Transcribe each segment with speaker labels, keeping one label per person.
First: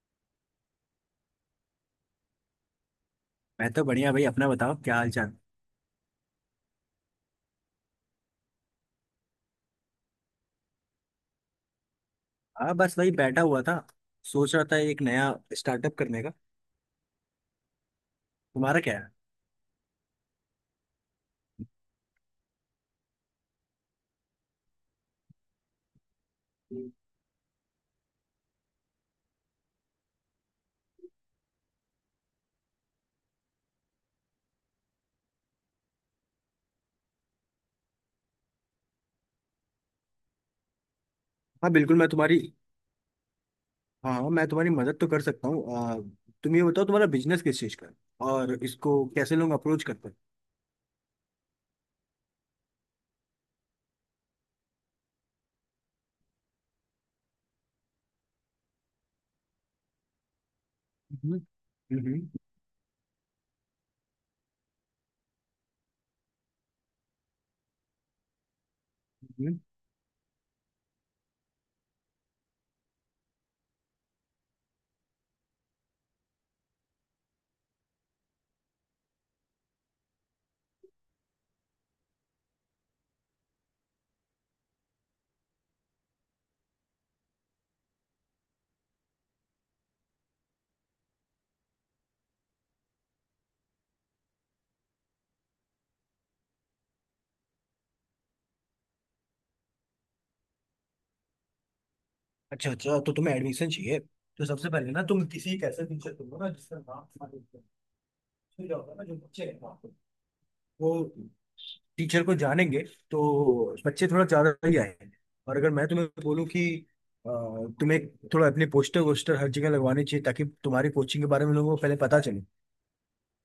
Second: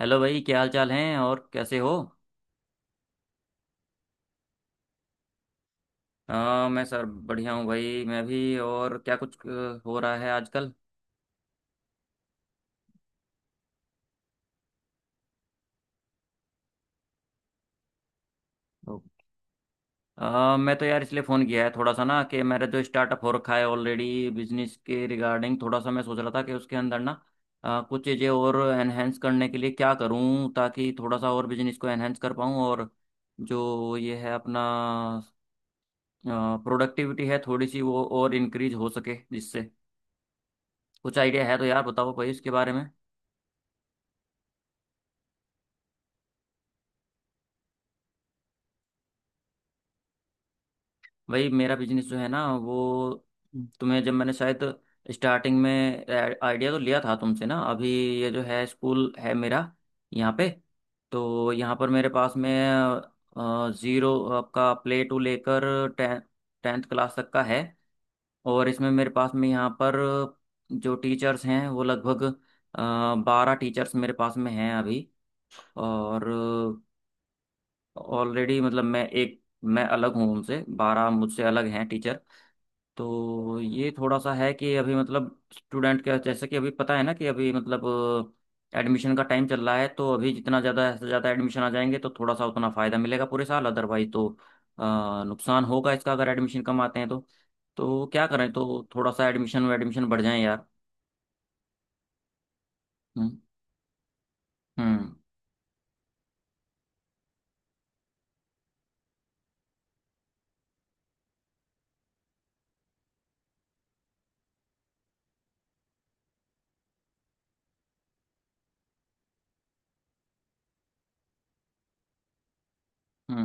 Speaker 1: Hello भाई, क्या हाल चाल हैं और कैसे हो।
Speaker 2: मैं तो बढ़िया भाई। अपना बताओ क्या हाल चाल।
Speaker 1: मैं सर बढ़िया हूँ भाई, मैं भी। और क्या कुछ हो रहा है आजकल।
Speaker 2: हाँ बस वही बैठा हुआ था। सोच रहा था एक नया स्टार्टअप करने का। तुम्हारा क्या
Speaker 1: तो
Speaker 2: है।
Speaker 1: मैं तो यार इसलिए फ़ोन किया है थोड़ा सा ना कि मेरा जो स्टार्टअप हो रखा है ऑलरेडी, बिजनेस के रिगार्डिंग थोड़ा सा मैं सोच रहा था कि उसके अंदर ना कुछ चीज़ें और एनहेंस करने के लिए क्या करूँ, ताकि थोड़ा सा और बिजनेस को एनहेंस कर पाऊँ। और जो ये है अपना प्रोडक्टिविटी है थोड़ी सी, वो और इंक्रीज हो सके, जिससे कुछ आइडिया है तो
Speaker 2: हाँ
Speaker 1: यार
Speaker 2: बिल्कुल मैं
Speaker 1: बताओ भाई
Speaker 2: तुम्हारी
Speaker 1: इसके बारे में।
Speaker 2: हाँ हाँ, मैं तुम्हारी मदद तो कर सकता हूँ। तुम ये बताओ तुम्हारा बिजनेस किस चीज़ का है और इसको कैसे लोग अप्रोच करते हैं।
Speaker 1: भाई मेरा बिजनेस जो है ना, वो तुम्हें जब मैंने शायद स्टार्टिंग में आइडिया तो लिया था तुमसे ना। अभी ये जो है स्कूल है मेरा यहाँ पे।
Speaker 2: हम्म।
Speaker 1: तो यहाँ पर मेरे
Speaker 2: हम्म।
Speaker 1: पास में ज़ीरो आपका प्ले टू लेकर टें टेंथ क्लास तक का है। और इसमें मेरे पास में
Speaker 2: हम्म।
Speaker 1: यहाँ पर जो टीचर्स हैं वो लगभग 12 टीचर्स मेरे पास में हैं अभी। और ऑलरेडी मतलब मैं, एक मैं अलग हूँ उनसे, 12 मुझसे अलग हैं टीचर। तो ये थोड़ा सा है कि अभी मतलब स्टूडेंट का, जैसे कि अभी पता है ना कि अभी मतलब एडमिशन का टाइम चल रहा है, तो अभी जितना ज़्यादा से ज़्यादा एडमिशन आ जाएंगे तो थोड़ा सा उतना फ़ायदा मिलेगा पूरे साल। अदरवाइज तो नुकसान होगा इसका अगर एडमिशन कम आते हैं तो। तो क्या करें, तो थोड़ा सा एडमिशन एडमिशन बढ़ जाए यार।
Speaker 2: अच्छा अच्छा, तो तुम्हें
Speaker 1: हम्म।
Speaker 2: एडमिशन चाहिए। तो सबसे पहले ना
Speaker 1: हम्म।
Speaker 2: तुम किसी एक ऐसे टीचर को ना जिसका नाम तुम्हारे ऊपर है। उसमें क्या होता है ना जो बच्चे हैं ना, वो टीचर को जानेंगे तो बच्चे थोड़ा ज्यादा ही आएंगे। और अगर मैं तुम्हें बोलूँ कि अ, तुम्हें थोड़ा अपने पोस्टर वोस्टर हर जगह लगवाने चाहिए ताकि तुम्हारी कोचिंग के बारे में लोगों को पहले पता चले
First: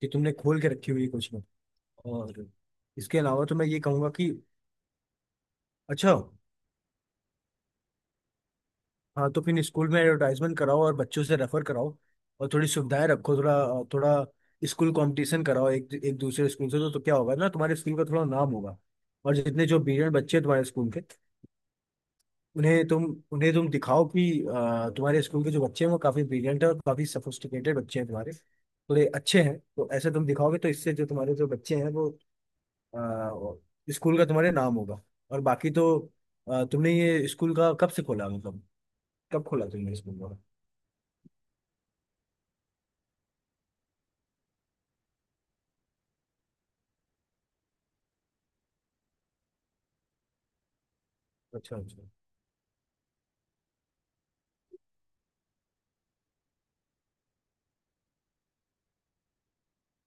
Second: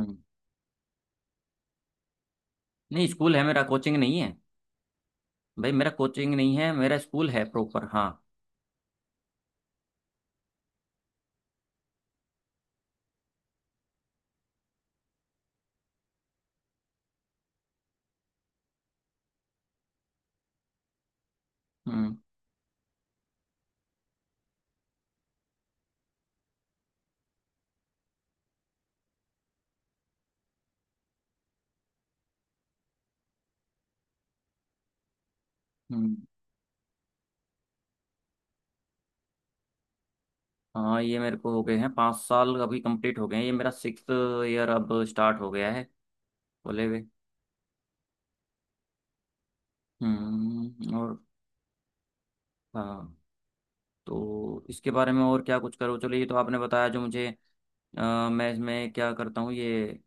Speaker 2: कि तुमने खोल के रखी हुई है कोचिंग। और
Speaker 1: नहीं
Speaker 2: इसके
Speaker 1: स्कूल है
Speaker 2: अलावा तो
Speaker 1: मेरा,
Speaker 2: मैं ये
Speaker 1: कोचिंग
Speaker 2: कहूँगा
Speaker 1: नहीं
Speaker 2: कि
Speaker 1: है। भाई मेरा
Speaker 2: अच्छा।
Speaker 1: कोचिंग नहीं है, मेरा स्कूल है प्रॉपर। हाँ।
Speaker 2: हाँ, तो फिर स्कूल में एडवर्टाइजमेंट कराओ और बच्चों से रेफर कराओ। और थोड़ी सुविधाएं रखो, थोड़ा थोड़ा स्कूल कंपटीशन कराओ एक एक दूसरे स्कूल से, तो क्या होगा ना तुम्हारे स्कूल का थोड़ा नाम होगा। और जितने जो ब्रिलियंट बच्चे हैं तुम्हारे स्कूल के
Speaker 1: हम्म।
Speaker 2: उन्हें तुम उन्हें तुम दिखाओ कि तुम्हारे स्कूल के जो बच्चे हैं वो काफी ब्रिलियंट है और काफी सोफिस्टिकेटेड बच्चे हैं तुम्हारे, थोड़े अच्छे हैं। तो ऐसे तुम दिखाओगे तो इससे जो तुम्हारे जो बच्चे हैं वो स्कूल का तुम्हारे नाम होगा। और बाकी तो
Speaker 1: हम्म।
Speaker 2: तुमने ये स्कूल का कब से खोला, मतलब कब खोला तुमने स्कूल का।
Speaker 1: हाँ, ये मेरे को हो गए हैं 5 साल, अभी कंप्लीट हो गए हैं। ये मेरा सिक्स ईयर अब स्टार्ट हो गया है बोले हुए। और।
Speaker 2: अच्छा अच्छा।
Speaker 1: हाँ। तो इसके बारे में और क्या कुछ करो। चलो ये तो आपने बताया जो मुझे। मैं इसमें क्या करता हूँ, ये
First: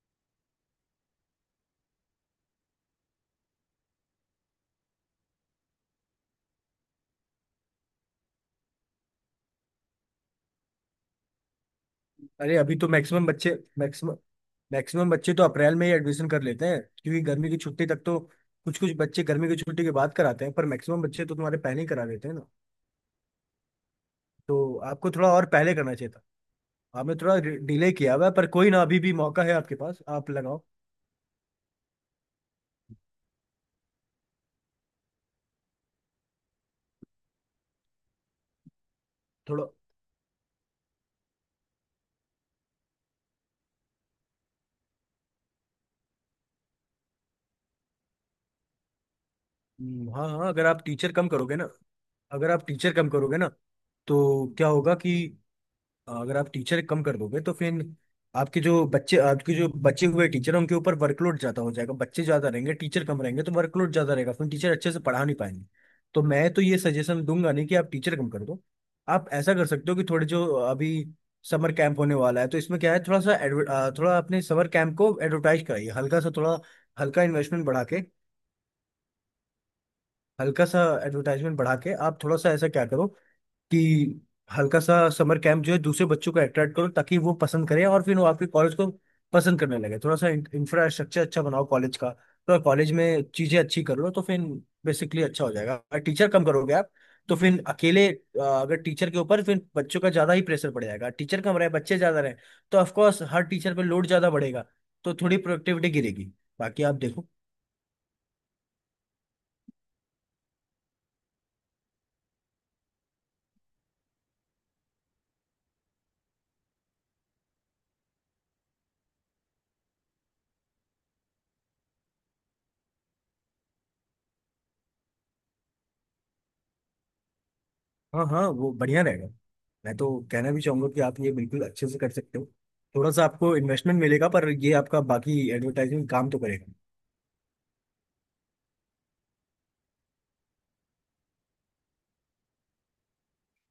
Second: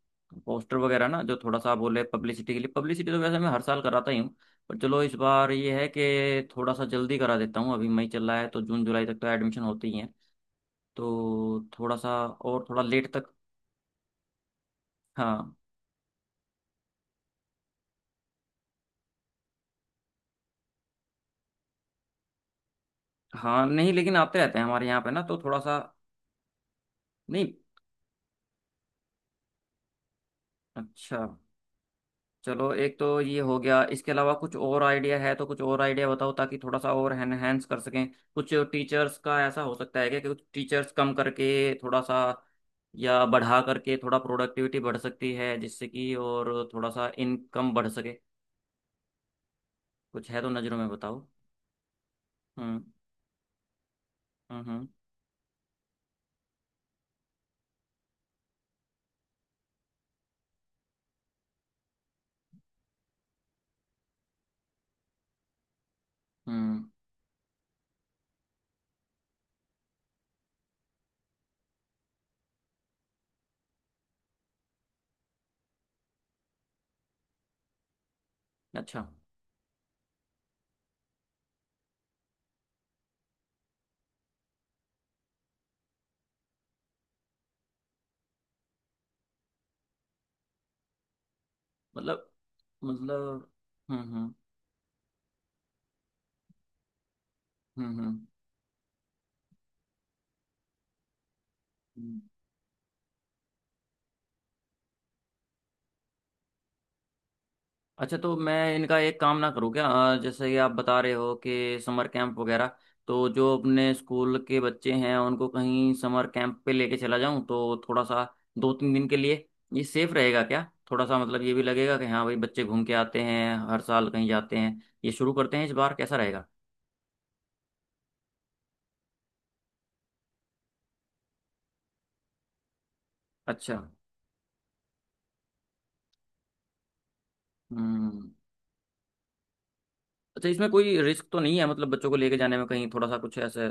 Speaker 1: पोस्टर वगैरह ना जो थोड़ा सा आप बोले, पब्लिसिटी के लिए पब्लिसिटी तो वैसे मैं हर साल कराता ही हूँ। पर चलो इस बार ये है कि थोड़ा सा जल्दी करा देता हूँ। अभी मई चल रहा है तो जून जुलाई तक तो एडमिशन होती ही है। तो थोड़ा सा
Speaker 2: अरे
Speaker 1: और
Speaker 2: अभी
Speaker 1: थोड़ा
Speaker 2: तो
Speaker 1: लेट तक।
Speaker 2: मैक्सिमम मैक्सिमम बच्चे तो
Speaker 1: हाँ।
Speaker 2: अप्रैल में ही एडमिशन कर लेते हैं, क्योंकि गर्मी की छुट्टी तक तो कुछ कुछ बच्चे गर्मी की छुट्टी के बाद कराते हैं, पर मैक्सिमम बच्चे तो तुम्हारे पहले ही करा देते हैं ना।
Speaker 1: हाँ नहीं, लेकिन आते रहते हैं
Speaker 2: तो
Speaker 1: हमारे यहाँ पे
Speaker 2: आपको
Speaker 1: ना
Speaker 2: थोड़ा
Speaker 1: तो
Speaker 2: और
Speaker 1: थोड़ा
Speaker 2: पहले
Speaker 1: सा।
Speaker 2: करना चाहिए था। आपने थोड़ा
Speaker 1: नहीं।
Speaker 2: डिले किया हुआ है, पर कोई ना, अभी भी मौका है आपके पास, आप लगाओ।
Speaker 1: अच्छा। चलो एक तो ये हो गया, इसके अलावा कुछ और आइडिया है तो कुछ और आइडिया बताओ ताकि थोड़ा सा और एनहेंस कर सकें। कुछ टीचर्स का ऐसा
Speaker 2: थोड़ा
Speaker 1: हो सकता है क्या कि कुछ टीचर्स कम करके थोड़ा सा या बढ़ा करके थोड़ा प्रोडक्टिविटी बढ़ सकती है जिससे कि और थोड़ा सा इनकम बढ़ सके।
Speaker 2: हाँ
Speaker 1: कुछ है
Speaker 2: हाँ,
Speaker 1: तो
Speaker 2: अगर
Speaker 1: नज़रों
Speaker 2: आप
Speaker 1: में
Speaker 2: टीचर
Speaker 1: बताओ।
Speaker 2: कम करोगे ना अगर आप
Speaker 1: हम्म।
Speaker 2: टीचर कम करोगे ना तो
Speaker 1: हम्म।
Speaker 2: क्या
Speaker 1: हम्म।
Speaker 2: होगा कि अगर आप टीचर कम कर दोगे तो फिर आपके जो बच्चे, आपके जो बचे हुए टीचर हैं उनके ऊपर वर्कलोड ज्यादा हो जाएगा। बच्चे ज्यादा रहेंगे, टीचर कम रहेंगे तो वर्कलोड ज्यादा रहेगा, फिर टीचर अच्छे से पढ़ा नहीं पाएंगे। तो मैं तो ये
Speaker 1: हम्म,
Speaker 2: सजेशन दूंगा नहीं कि आप टीचर कम कर दो। आप ऐसा कर सकते हो कि थोड़े जो अभी समर कैंप होने वाला है, तो इसमें क्या है, थोड़ा सा थोड़ा अपने समर कैंप को एडवर्टाइज कराइए हल्का सा। थोड़ा हल्का इन्वेस्टमेंट बढ़ा के,
Speaker 1: अच्छा।
Speaker 2: हल्का सा एडवर्टाइजमेंट बढ़ा के आप थोड़ा सा ऐसा क्या करो कि हल्का सा समर कैंप जो है दूसरे बच्चों को अट्रैक्ट करो ताकि वो पसंद करें और फिर वो आपके कॉलेज को पसंद करने लगे। थोड़ा सा इंफ्रास्ट्रक्चर अच्छा बनाओ कॉलेज का,
Speaker 1: मतलब।
Speaker 2: तो कॉलेज में
Speaker 1: मतलब।
Speaker 2: चीजें अच्छी कर
Speaker 1: हम्म।
Speaker 2: लो तो
Speaker 1: हम्म।
Speaker 2: फिर बेसिकली अच्छा हो जाएगा। अगर टीचर कम करोगे आप तो फिर
Speaker 1: हम्म।
Speaker 2: अकेले
Speaker 1: हम्म।
Speaker 2: अगर टीचर के ऊपर फिर बच्चों का ज्यादा ही प्रेशर पड़ जाएगा। टीचर कम रहे, बच्चे ज्यादा
Speaker 1: हम्म।
Speaker 2: रहे तो ऑफकोर्स हर टीचर पे लोड ज्यादा बढ़ेगा, तो थोड़ी प्रोडक्टिविटी गिरेगी। बाकी आप देखो।
Speaker 1: अच्छा तो मैं इनका एक काम ना करूँ क्या, जैसे कि आप बता रहे हो कि समर कैंप वगैरह। तो जो अपने स्कूल के बच्चे हैं उनको कहीं समर कैंप पे लेके चला जाऊं तो थोड़ा सा, 2-3 दिन के लिए, ये सेफ रहेगा क्या। थोड़ा सा मतलब ये भी लगेगा कि हाँ भाई बच्चे घूम के आते हैं, हर साल कहीं जाते हैं, ये शुरू करते हैं इस बार, कैसा रहेगा।
Speaker 2: हाँ हाँ, वो बढ़िया रहेगा। मैं तो कहना भी चाहूंगा कि आप ये बिल्कुल अच्छे से कर सकते हो। थोड़ा सा आपको
Speaker 1: अच्छा।
Speaker 2: इन्वेस्टमेंट मिलेगा, पर ये आपका बाकी एडवर्टाइजिंग काम तो करेगा।
Speaker 1: हम्म। अच्छा इसमें कोई रिस्क तो नहीं है, मतलब बच्चों को लेके जाने में कहीं थोड़ा सा कुछ ऐसे।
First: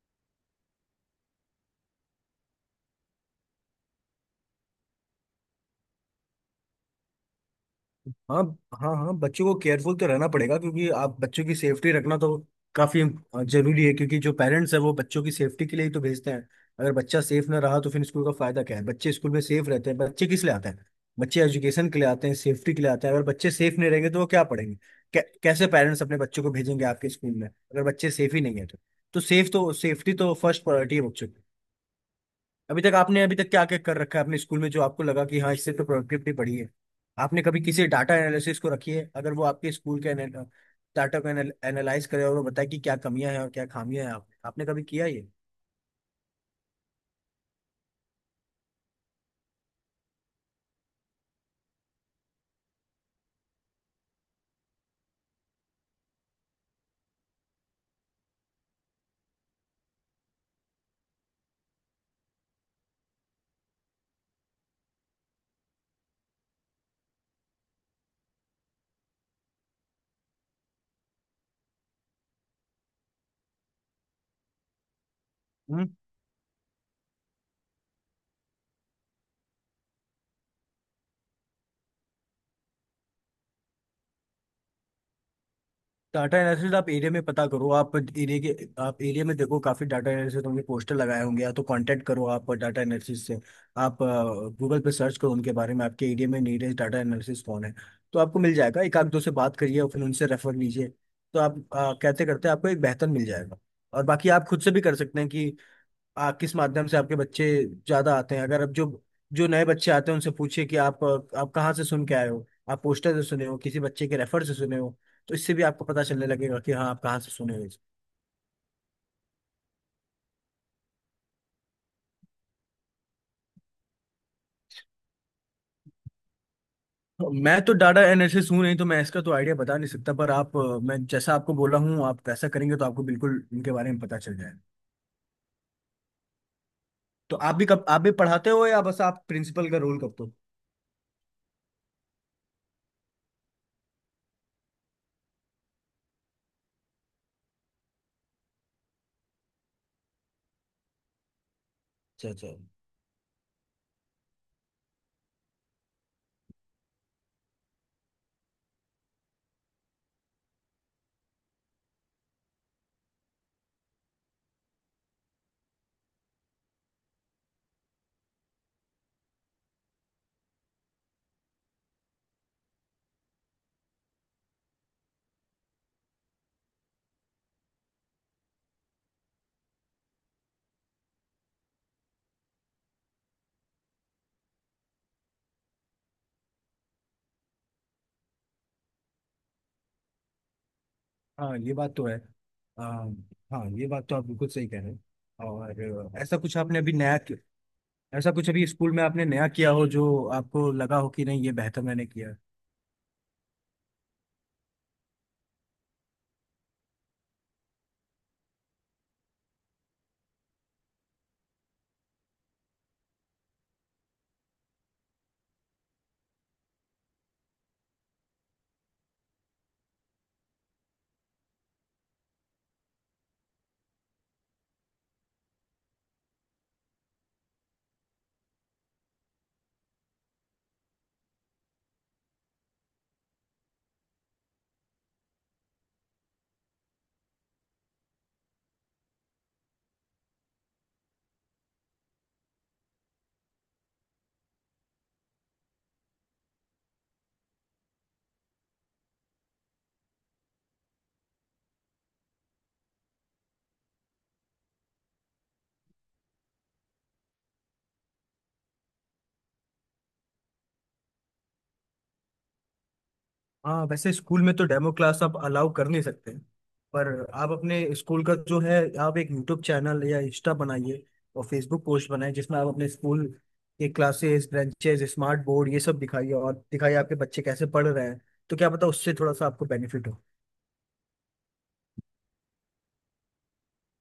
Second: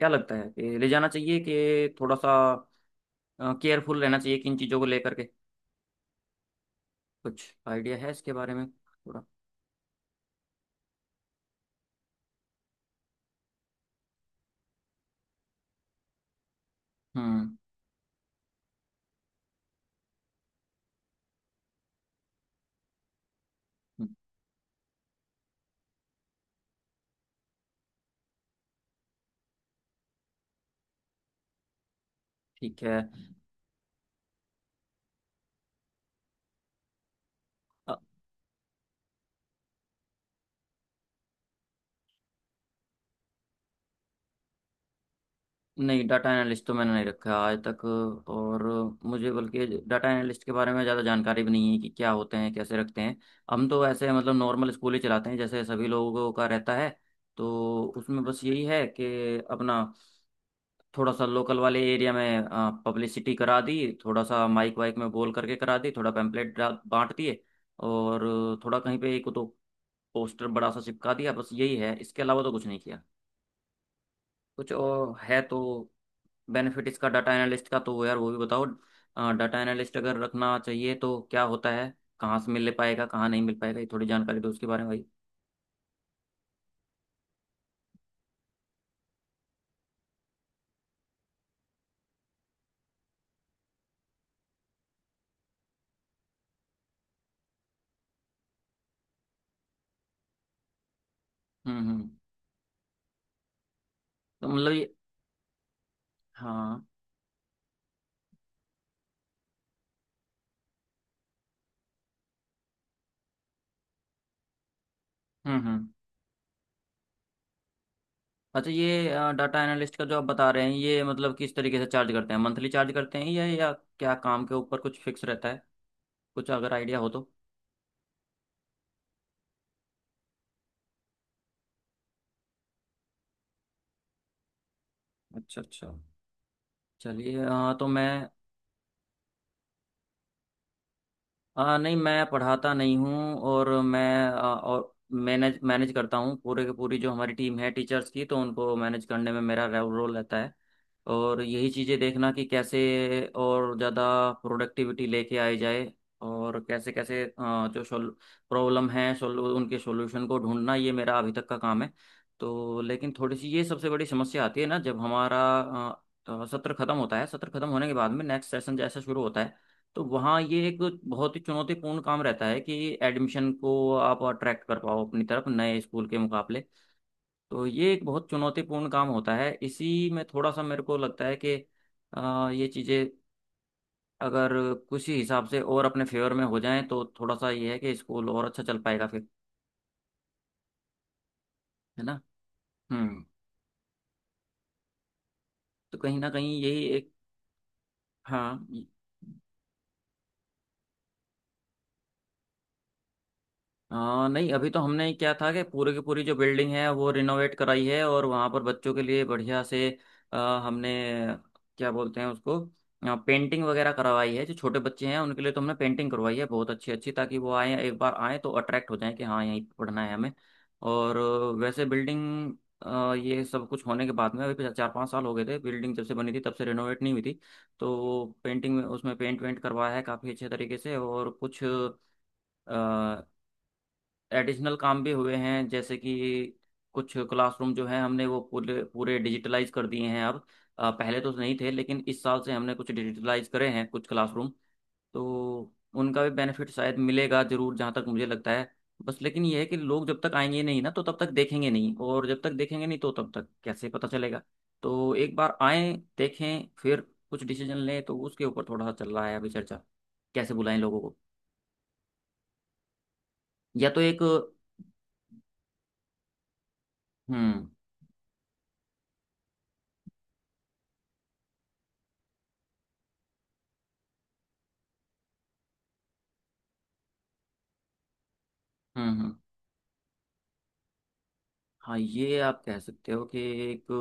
Speaker 1: क्या लगता है कि ले जाना चाहिए कि थोड़ा सा केयरफुल रहना चाहिए, किन चीज़ों को लेकर के। कुछ आइडिया है इसके
Speaker 2: हाँ।
Speaker 1: बारे में
Speaker 2: हाँ हाँ,
Speaker 1: थोड़ा।
Speaker 2: बच्चों को केयरफुल तो रहना पड़ेगा, क्योंकि आप बच्चों की सेफ्टी रखना तो काफी जरूरी है, क्योंकि जो पेरेंट्स है वो बच्चों की सेफ्टी के लिए ही तो भेजते हैं। अगर बच्चा सेफ
Speaker 1: हम्म।
Speaker 2: ना रहा तो फिर स्कूल का फायदा क्या है। बच्चे स्कूल में सेफ रहते हैं, बच्चे किस लिए आते हैं, बच्चे एजुकेशन के लिए आते हैं, सेफ्टी के लिए आते हैं। अगर बच्चे सेफ नहीं
Speaker 1: हम्म,
Speaker 2: रहेंगे तो वो क्या पढ़ेंगे, कैसे पेरेंट्स अपने बच्चों को भेजेंगे आपके स्कूल में अगर बच्चे सेफ ही नहीं है तो। सेफ्टी तो फर्स्ट प्रायोरिटी है बच्चों की।
Speaker 1: ठीक है।
Speaker 2: अभी तक क्या क्या कर रखा है अपने स्कूल में जो आपको लगा कि हाँ इससे तो प्रोडक्टिविटी बढ़ी है। आपने कभी किसी
Speaker 1: अ,
Speaker 2: डाटा एनालिसिस को रखी है अगर वो आपके स्कूल के डाटा को एनालाइज करे और वो बताए कि क्या कमियां हैं और क्या खामियां हैं, आपने कभी किया ये।
Speaker 1: नहीं डाटा एनालिस्ट तो मैंने नहीं रखा आज तक। और मुझे बल्कि डाटा एनालिस्ट के बारे में ज़्यादा जानकारी भी नहीं है कि क्या होते हैं, कैसे रखते हैं। हम तो ऐसे मतलब नॉर्मल स्कूल ही चलाते हैं जैसे सभी लोगों का रहता है। तो उसमें बस यही है कि अपना थोड़ा सा लोकल वाले एरिया में पब्लिसिटी करा दी, थोड़ा सा माइक वाइक में बोल करके करा दी, थोड़ा पैम्पलेट बांट दिए, और थोड़ा कहीं पे एक दो पोस्टर बड़ा सा चिपका दिया, बस यही है। इसके अलावा तो कुछ नहीं किया। कुछ और है तो, बेनिफिट इसका डाटा एनालिस्ट का, तो वो यार वो भी बताओ। डाटा एनालिस्ट अगर रखना चाहिए तो क्या होता है, कहाँ से मिल पाएगा, कहाँ नहीं मिल पाएगा, ये थोड़ी जानकारी दो उसके बारे में भाई।
Speaker 2: डाटा एनालिसिस आप एरिया में पता करो। आप एरिया में देखो काफी डाटा एनालिसिस होंगे, पोस्टर लगाए होंगे, या तो कांटेक्ट करो आप डाटा एनालिसिस से। आप गूगल पे सर्च करो उनके बारे में, आपके एरिया में नीडेस्ट डाटा एनालिसिस कौन है, तो आपको मिल जाएगा। एक आध दो से बात करिए और फिर उनसे रेफर लीजिए, तो आप
Speaker 1: हम्म। हम्म।
Speaker 2: कहते करते आपको एक बेहतर मिल जाएगा। और बाकी आप
Speaker 1: तो
Speaker 2: खुद से
Speaker 1: मतलब
Speaker 2: भी
Speaker 1: ये।
Speaker 2: कर सकते हैं कि किस
Speaker 1: हाँ।
Speaker 2: माध्यम से आपके बच्चे ज्यादा आते हैं। अगर अब जो जो नए बच्चे आते हैं उनसे पूछिए कि आप कहाँ से सुन के आए हो, आप पोस्टर से सुने हो, किसी बच्चे के रेफर से सुने हो, तो इससे
Speaker 1: हम्म।
Speaker 2: भी आपको
Speaker 1: हम्म।
Speaker 2: पता चलने लगेगा कि हाँ, आप कहाँ से सुने हो इसे।
Speaker 1: अच्छा ये डाटा एनालिस्ट का जो आप बता रहे हैं, ये मतलब किस तरीके से चार्ज करते हैं, मंथली चार्ज करते हैं या क्या काम के ऊपर कुछ फिक्स रहता है। कुछ अगर आइडिया हो तो।
Speaker 2: मैं तो डाटा एनालिसिस हूँ नहीं, तो मैं इसका तो आइडिया बता नहीं सकता, पर आप मैं जैसा आपको बोला हूँ आप वैसा करेंगे तो आपको बिल्कुल इनके बारे में पता चल जाएगा।
Speaker 1: अच्छा अच्छा।
Speaker 2: तो
Speaker 1: चलिए।
Speaker 2: आप भी
Speaker 1: हाँ
Speaker 2: कब,
Speaker 1: तो
Speaker 2: आप भी
Speaker 1: मैं,
Speaker 2: पढ़ाते हो या बस आप प्रिंसिपल का रोल करते हो।
Speaker 1: नहीं मैं पढ़ाता नहीं हूँ। और मैं और मैनेज मैनेज करता हूँ। पूरे के पूरी जो हमारी टीम है टीचर्स की, तो उनको मैनेज करने में मेरा रोल रहता है। और यही चीज़ें
Speaker 2: अच्छा
Speaker 1: देखना कि
Speaker 2: अच्छा।
Speaker 1: कैसे और ज़्यादा प्रोडक्टिविटी लेके आई जाए, और कैसे कैसे जो सोल प्रॉब्लम है, सोल उनके सॉल्यूशन को ढूंढना, ये मेरा अभी तक का काम है। तो लेकिन थोड़ी सी ये सबसे बड़ी समस्या आती है ना जब हमारा आ, आ, सत्र खत्म होता है, सत्र खत्म होने के बाद में नेक्स्ट सेशन जैसा शुरू होता है, तो वहाँ ये एक बहुत ही चुनौतीपूर्ण काम रहता है कि एडमिशन को आप अट्रैक्ट कर पाओ अपनी तरफ नए स्कूल के मुकाबले। तो ये एक बहुत चुनौतीपूर्ण काम होता है। इसी में थोड़ा सा मेरे को लगता है कि ये चीज़ें अगर किसी हिसाब से और अपने फेवर में हो जाएं तो थोड़ा सा ये है कि स्कूल और अच्छा चल पाएगा फिर।
Speaker 2: हाँ ये बात
Speaker 1: है
Speaker 2: तो है।
Speaker 1: ना।
Speaker 2: आ,
Speaker 1: हम्म।
Speaker 2: हाँ ये बात तो आप बिल्कुल सही कह रहे हैं। और
Speaker 1: तो कहीं
Speaker 2: अ,
Speaker 1: ना
Speaker 2: ऐसा कुछ
Speaker 1: कहीं
Speaker 2: आपने
Speaker 1: यही
Speaker 2: अभी
Speaker 1: एक।
Speaker 2: नया कि- ऐसा कुछ अभी
Speaker 1: हाँ।
Speaker 2: स्कूल में आपने नया किया हो जो आपको लगा हो कि नहीं ये बेहतर मैंने किया।
Speaker 1: नहीं अभी तो हमने क्या था कि पूरे की पूरी जो बिल्डिंग है वो रिनोवेट कराई है, और वहाँ पर बच्चों के लिए बढ़िया से हमने, क्या बोलते हैं उसको, पेंटिंग वगैरह करवाई है। जो छोटे बच्चे हैं उनके लिए तो हमने पेंटिंग करवाई है बहुत अच्छी अच्छी, ताकि वो आए, एक बार आए तो अट्रैक्ट हो जाए कि हाँ यहीं पढ़ना है हमें। और वैसे बिल्डिंग, ये सब कुछ होने के बाद में, अभी पिछले 4-5 साल हो गए थे बिल्डिंग जब से बनी थी, तब से रिनोवेट नहीं हुई थी। तो पेंटिंग में उसमें पेंट वेंट करवाया है काफ़ी अच्छे तरीके से, और कुछ एडिशनल काम भी हुए हैं, जैसे कि कुछ क्लासरूम जो है हमने वो पूरे पूरे डिजिटलाइज कर दिए हैं अब। पहले तो नहीं थे लेकिन इस साल से हमने कुछ डिजिटलाइज करे हैं कुछ क्लासरूम। तो उनका भी बेनिफिट शायद मिलेगा जरूर, जहाँ तक मुझे लगता है। बस लेकिन ये है कि लोग जब तक आएंगे नहीं ना तो तब तक देखेंगे नहीं, और जब तक देखेंगे नहीं तो तब तक कैसे पता चलेगा। तो एक बार आए, देखें, फिर कुछ डिसीजन लें, तो उसके ऊपर थोड़ा सा चल रहा है अभी चर्चा, कैसे बुलाएं लोगों को।
Speaker 2: हाँ
Speaker 1: या तो
Speaker 2: वैसे
Speaker 1: एक।
Speaker 2: स्कूल में तो डेमो क्लास आप अलाउ कर नहीं सकते, पर आप
Speaker 1: हम्म।
Speaker 2: अपने स्कूल का जो है, आप एक यूट्यूब चैनल या इंस्टा बनाइए और फेसबुक पोस्ट बनाइए जिसमें आप अपने स्कूल के क्लासेस, ब्रांचेस, स्मार्ट बोर्ड ये सब दिखाइए और दिखाइए आपके बच्चे कैसे पढ़ रहे हैं। तो क्या पता
Speaker 1: हम्म।
Speaker 2: उससे थोड़ा
Speaker 1: हम्म।
Speaker 2: सा आपको बेनिफिट हो।
Speaker 1: हाँ ये आप कह सकते हो कि एक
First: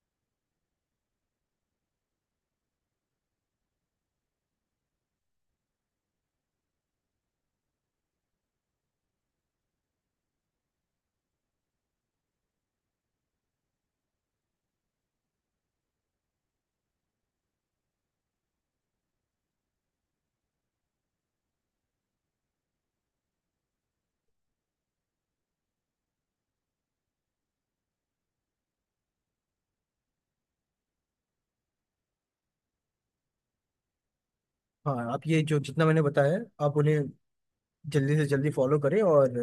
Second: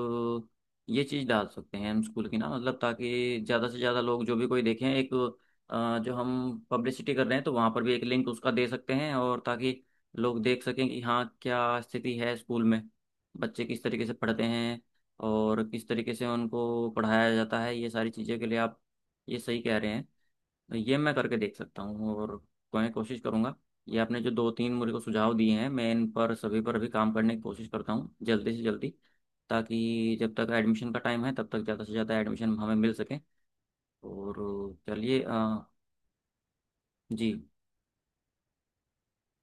Speaker 1: ये चीज़ डाल सकते हैं हम स्कूल की ना, मतलब ताकि ज़्यादा से ज़्यादा लोग जो भी कोई देखें एक, जो हम पब्लिसिटी कर रहे हैं तो वहाँ पर भी एक लिंक उसका दे सकते हैं, और ताकि लोग देख सकें कि हाँ क्या स्थिति है स्कूल में, बच्चे किस तरीके से पढ़ते हैं और किस तरीके से उनको पढ़ाया जाता है, ये सारी चीज़ों के लिए आप ये सही कह रहे हैं। तो ये मैं करके देख सकता हूँ, और मैं कोशिश करूंगा। ये आपने जो दो तीन मुझे को सुझाव दिए हैं, मैं इन पर सभी पर भी काम करने की कोशिश करता हूँ जल्दी से जल्दी, ताकि जब तक एडमिशन का टाइम है तब तक ज़्यादा से ज़्यादा एडमिशन हमें मिल सके। और
Speaker 2: हाँ आप
Speaker 1: चलिए।
Speaker 2: ये जो जितना मैंने बताया, आप उन्हें
Speaker 1: जी।
Speaker 2: जल्दी से जल्दी फॉलो करें और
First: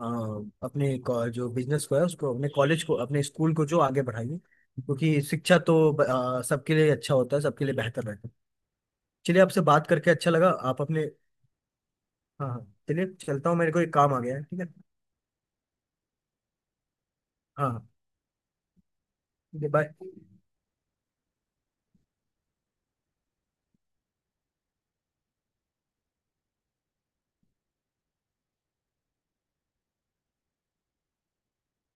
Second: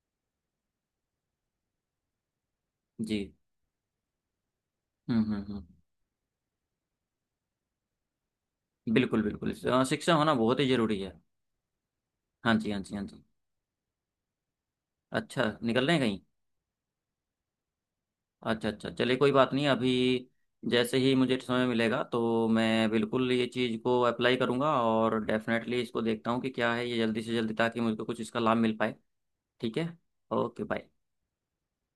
Speaker 2: अ, जो बिजनेस को है उसको, अपने कॉलेज को,
Speaker 1: जी।
Speaker 2: अपने स्कूल को जो आगे बढ़ाइए, क्योंकि
Speaker 1: हम्म। हम्म।
Speaker 2: शिक्षा
Speaker 1: हम्म।
Speaker 2: तो सबके लिए अच्छा होता है, सबके लिए बेहतर रहता है।
Speaker 1: बिल्कुल
Speaker 2: चलिए
Speaker 1: बिल्कुल।
Speaker 2: आपसे बात करके
Speaker 1: शिक्षा
Speaker 2: अच्छा
Speaker 1: होना
Speaker 2: लगा।
Speaker 1: बहुत ही
Speaker 2: आप
Speaker 1: ज़रूरी
Speaker 2: अपने
Speaker 1: है।
Speaker 2: हाँ
Speaker 1: हाँ
Speaker 2: हाँ,
Speaker 1: जी, हाँ जी, हाँ
Speaker 2: चलिए
Speaker 1: जी।
Speaker 2: चलता हूँ, मेरे को एक काम आ गया है। ठीक है।
Speaker 1: अच्छा निकल रहे हैं कहीं।
Speaker 2: हाँ हाँ।
Speaker 1: अच्छा अच्छा, चलिए कोई बात
Speaker 2: ठीक
Speaker 1: नहीं
Speaker 2: है,
Speaker 1: अभी।
Speaker 2: बाय।
Speaker 1: जैसे ही मुझे समय मिलेगा तो मैं बिल्कुल ये चीज़ को अप्लाई करूंगा और डेफिनेटली इसको देखता हूँ कि क्या है ये जल्दी से जल्दी, ताकि मुझको कुछ इसका लाभ मिल पाए। ठीक है। Okay bye.